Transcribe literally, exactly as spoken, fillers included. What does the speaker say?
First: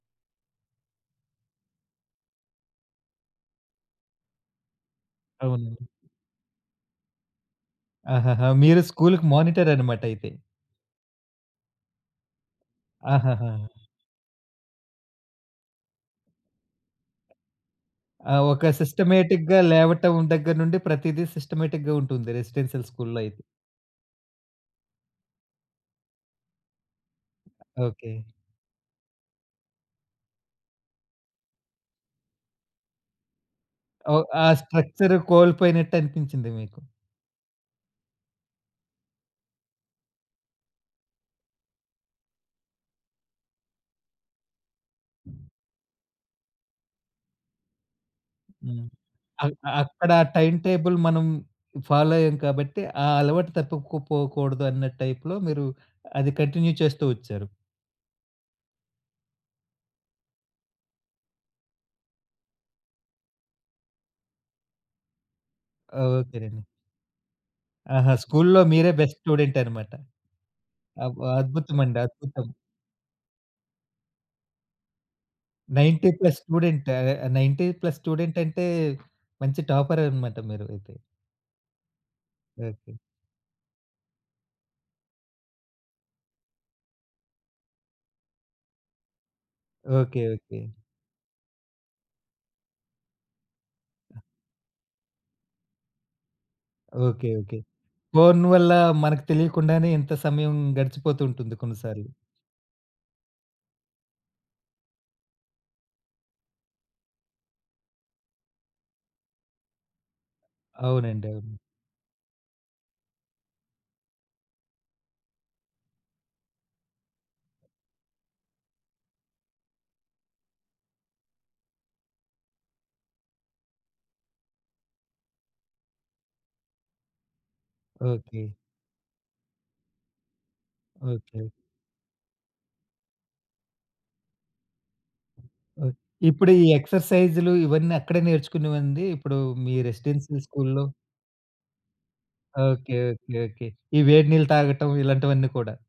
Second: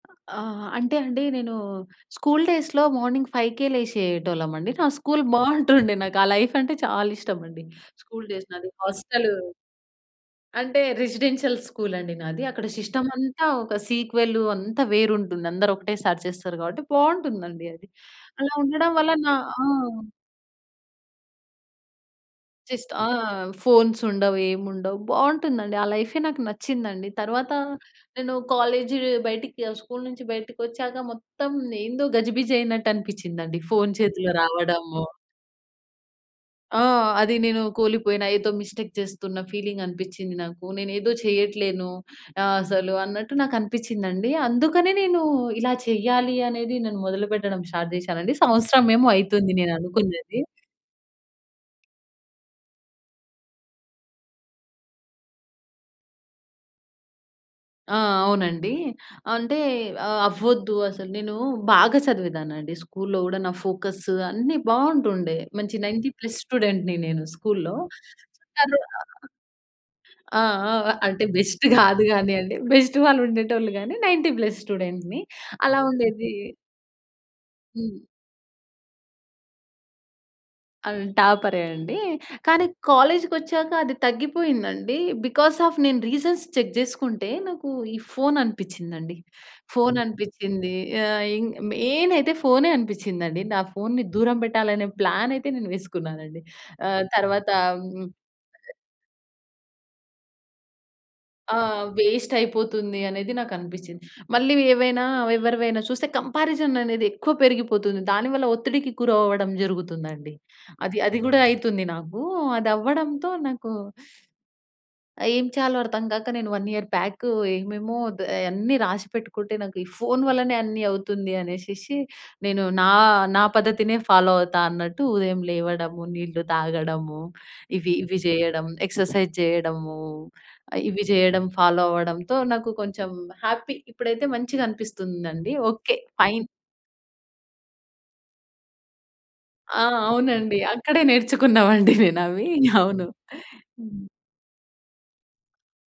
ఆ! అంటే అండి. నేను స్కూల్ డేస్‌లో మార్నింగ్ ఫైవ్‌కే లేషేటోళ్ళం అండి. నా స్కూల్ అవునండి. బావుంటుండే. నాకు ఆ లైఫ్ అంటే చాలా ఇష్టమండి. స్కూల్ డేస్ ఆహాహా! నాది మీరు స్కూల్‌కి హాస్టలు మానిటర్ అన్నమాటయితే. అంటే రెసిడెన్షియల్ స్కూల్ అండి నాది. అక్కడ సిస్టమంతా ఆహాహా! ఒక సీక్వెలు అంతా వేరుంటుంది. అందరూ ఒకటేసారి చేస్తారు కాబట్టి బావుంటుందండి అది. ఆ! అలా ఒక ఉండడం వల్ల నా ఆ! సిస్టమేటిక్‌‌గా లేవటం దగ్గర నుండి ప్రతీదీ సిస్టమేటిక్‌‌గా ఉంటుంది రెసిడెన్షియల్ జస్ట్ ఆ! స్కూల్‌లో అయితే. ఫోన్స్ ఉండవు. ఏమి ఉండవు. బావుంటుందండి. ఆ లైఫే నాకు నచ్చిందండి. తర్వాత ఓకే. నేను కాలేజ్ బయటికి స్కూల్ నుంచి బయటికొచ్చాక మొత్తం ఏందో గజిబిజి అయినట్టు అనిపించ్చిందండి. ఫోన్ అవ్ చేతిలో ఆ! రావడము. స్ట్రక్చర్ కోల్పోయినట్టు అనిపించింది ఆ! మీకు. అది నేను కోలిపోయిన ఏదో మిస్టేక్ చేస్తున్న ఫీలింగ్ అనిపించ్చింది నాకు. నేనేదో చెయ్యట్లేను. ఆహ్, అసలు అన్నట్టు నాకు అనిపించిందండి. అందుకనే నేను ఇలా చెయ్యాలి అనేది నేను మొదలుపెట్టడం స్టార్ట్ జేశానండి. హ్మ్. సంవత్సరం ఏమో అ అయితుంది అక్కడ నేననుకున్నది టైమ్ టేబుల్ మనం ఫాలో అయ్యాము కాబట్టి ఆ అలవాటు తప్పుకు పోకూడదు అన్న టైప్‌లో మీరు అది కంటిన్యూ చేస్తూ ఒచ్చారు. ఆ! అవునండి. అంటే అవ్వొద్దు అసలు నేను బాగా చదివేదాన్నండి. స్కూల్‌లో గూడా నా ఫోకస్ అన్ని బావుంటుండే. మంచి ఆ! నైన్టీ ప్లస్ ఓకేనండి. స్టూడెంట్‌ని నేను స్కూల్‌లో. ఆహా! స్కూల్లో మీరే బెస్ట్ స్టూడెంట్ అన్నమాట. [unintelligible] ఆ! ఆ! అబ్ అంటే బెస్ట్ అద్భుతమండి. కాదు అద్భుతం. కానియండి. బెస్ట్ వాళ్ళు ఉండేటోళ్ళు గాని నైన్టీ ప్లస్ స్టూడెంట్స్‌ని అలా నైన్టీ ఉండేది ప్లస్ స్టూడెంటా? నైన్టీ ప్లస్ హ్మ్. స్టూడెంటంటే మంచి టాపరే అన్నమాట మీరు అయితే. అన్ టాపరే అండి. కానీ ఓకే. కాలేజ్‌కొచ్చాక అది తగ్గిపోయిందండి. బికాజ్ ఆఫ్ నేను రీజన్స్ చెక్ జేసుకుంటే నాకు ఈ ఫోన్ అనిపించ్చిందండి. Phone okay. ఓకే. అనిపించింది. ఆహ్, ఇ ఇన్ మెయిన్ అయితే ఫోనే అనిపించ్చిందండి. నా ఫోన్‌ని దూరం పెట్టాలనే ప్లాన్ అయితే నేను వేసుకున్నానండి. ఆహ్, ఓకే. తర్వాత ఓకే. హ్మ్ ఫోన్ వల్ల మనకు తెలియకుండానే ఇంత సమయం గడిచిపోతూ ఉంటుంది ఆ! కొన్నిసార్లు. వేస్ట్ అయిపోతుంది అనేది నాకు అనిపించింది. మళ్ళీ ఏవైనా ఎవరివైనా చూస్తే కంపారిజన్ అనేది ఎక్కువ పెరిగిపోతుంది. దానివల్ల ఒత్తిడికి గురవ్వడం జరుగుతుందండి. అది అది అవునండి. గూడా అవును. అయితుంది నాకు. అదవ్వడంతో నాకు ఏం చేయాలో అర్థం కాక నేను వన్ ఇయర్ బ్యాక్ ఏమేమో ఆహ్, అయన్నీ రాసి పెట్టుకుంటే నాకు ఈ ఫోన్ వల్లనే అన్నీ అవుతుంది అనేషేసి నేను నా నా పద్ధతినే ఫాలో అవుతా అన్నట్టు ఉదయం లేవడము, నీళ్లు తాగడము ఇవి ఇవి ఓకే. జేయడం ఎక్సర్‌సైజ్ జేయడము, ఇవి జేయడం ఓకే. ఫాలో అవ్వడంతో నాకు కొంచెం హ్యాపీ. ఇప్పుడైతే మంచిగా అనిపిస్తుందండి. ఓకే. ఓకే. ఫైన్. ఇప్పుడు ఈ ఎక్సర్‌సైజ్ ఇవన్నీ అక్కడే నేర్చుకునేవండి ఇప్పుడు మీ ఆ! రెసిడెన్షియల్ అవునండి. స్కూల్‌లో? అక్కడే నేర్చుకున్నామండి నేనవి. ఓకే. అవును. ఓకే. ఓకే. ఈ హ్మ్. వేడి నీళ్ళు తాగటం ఇలాంటివన్నీ కూడా?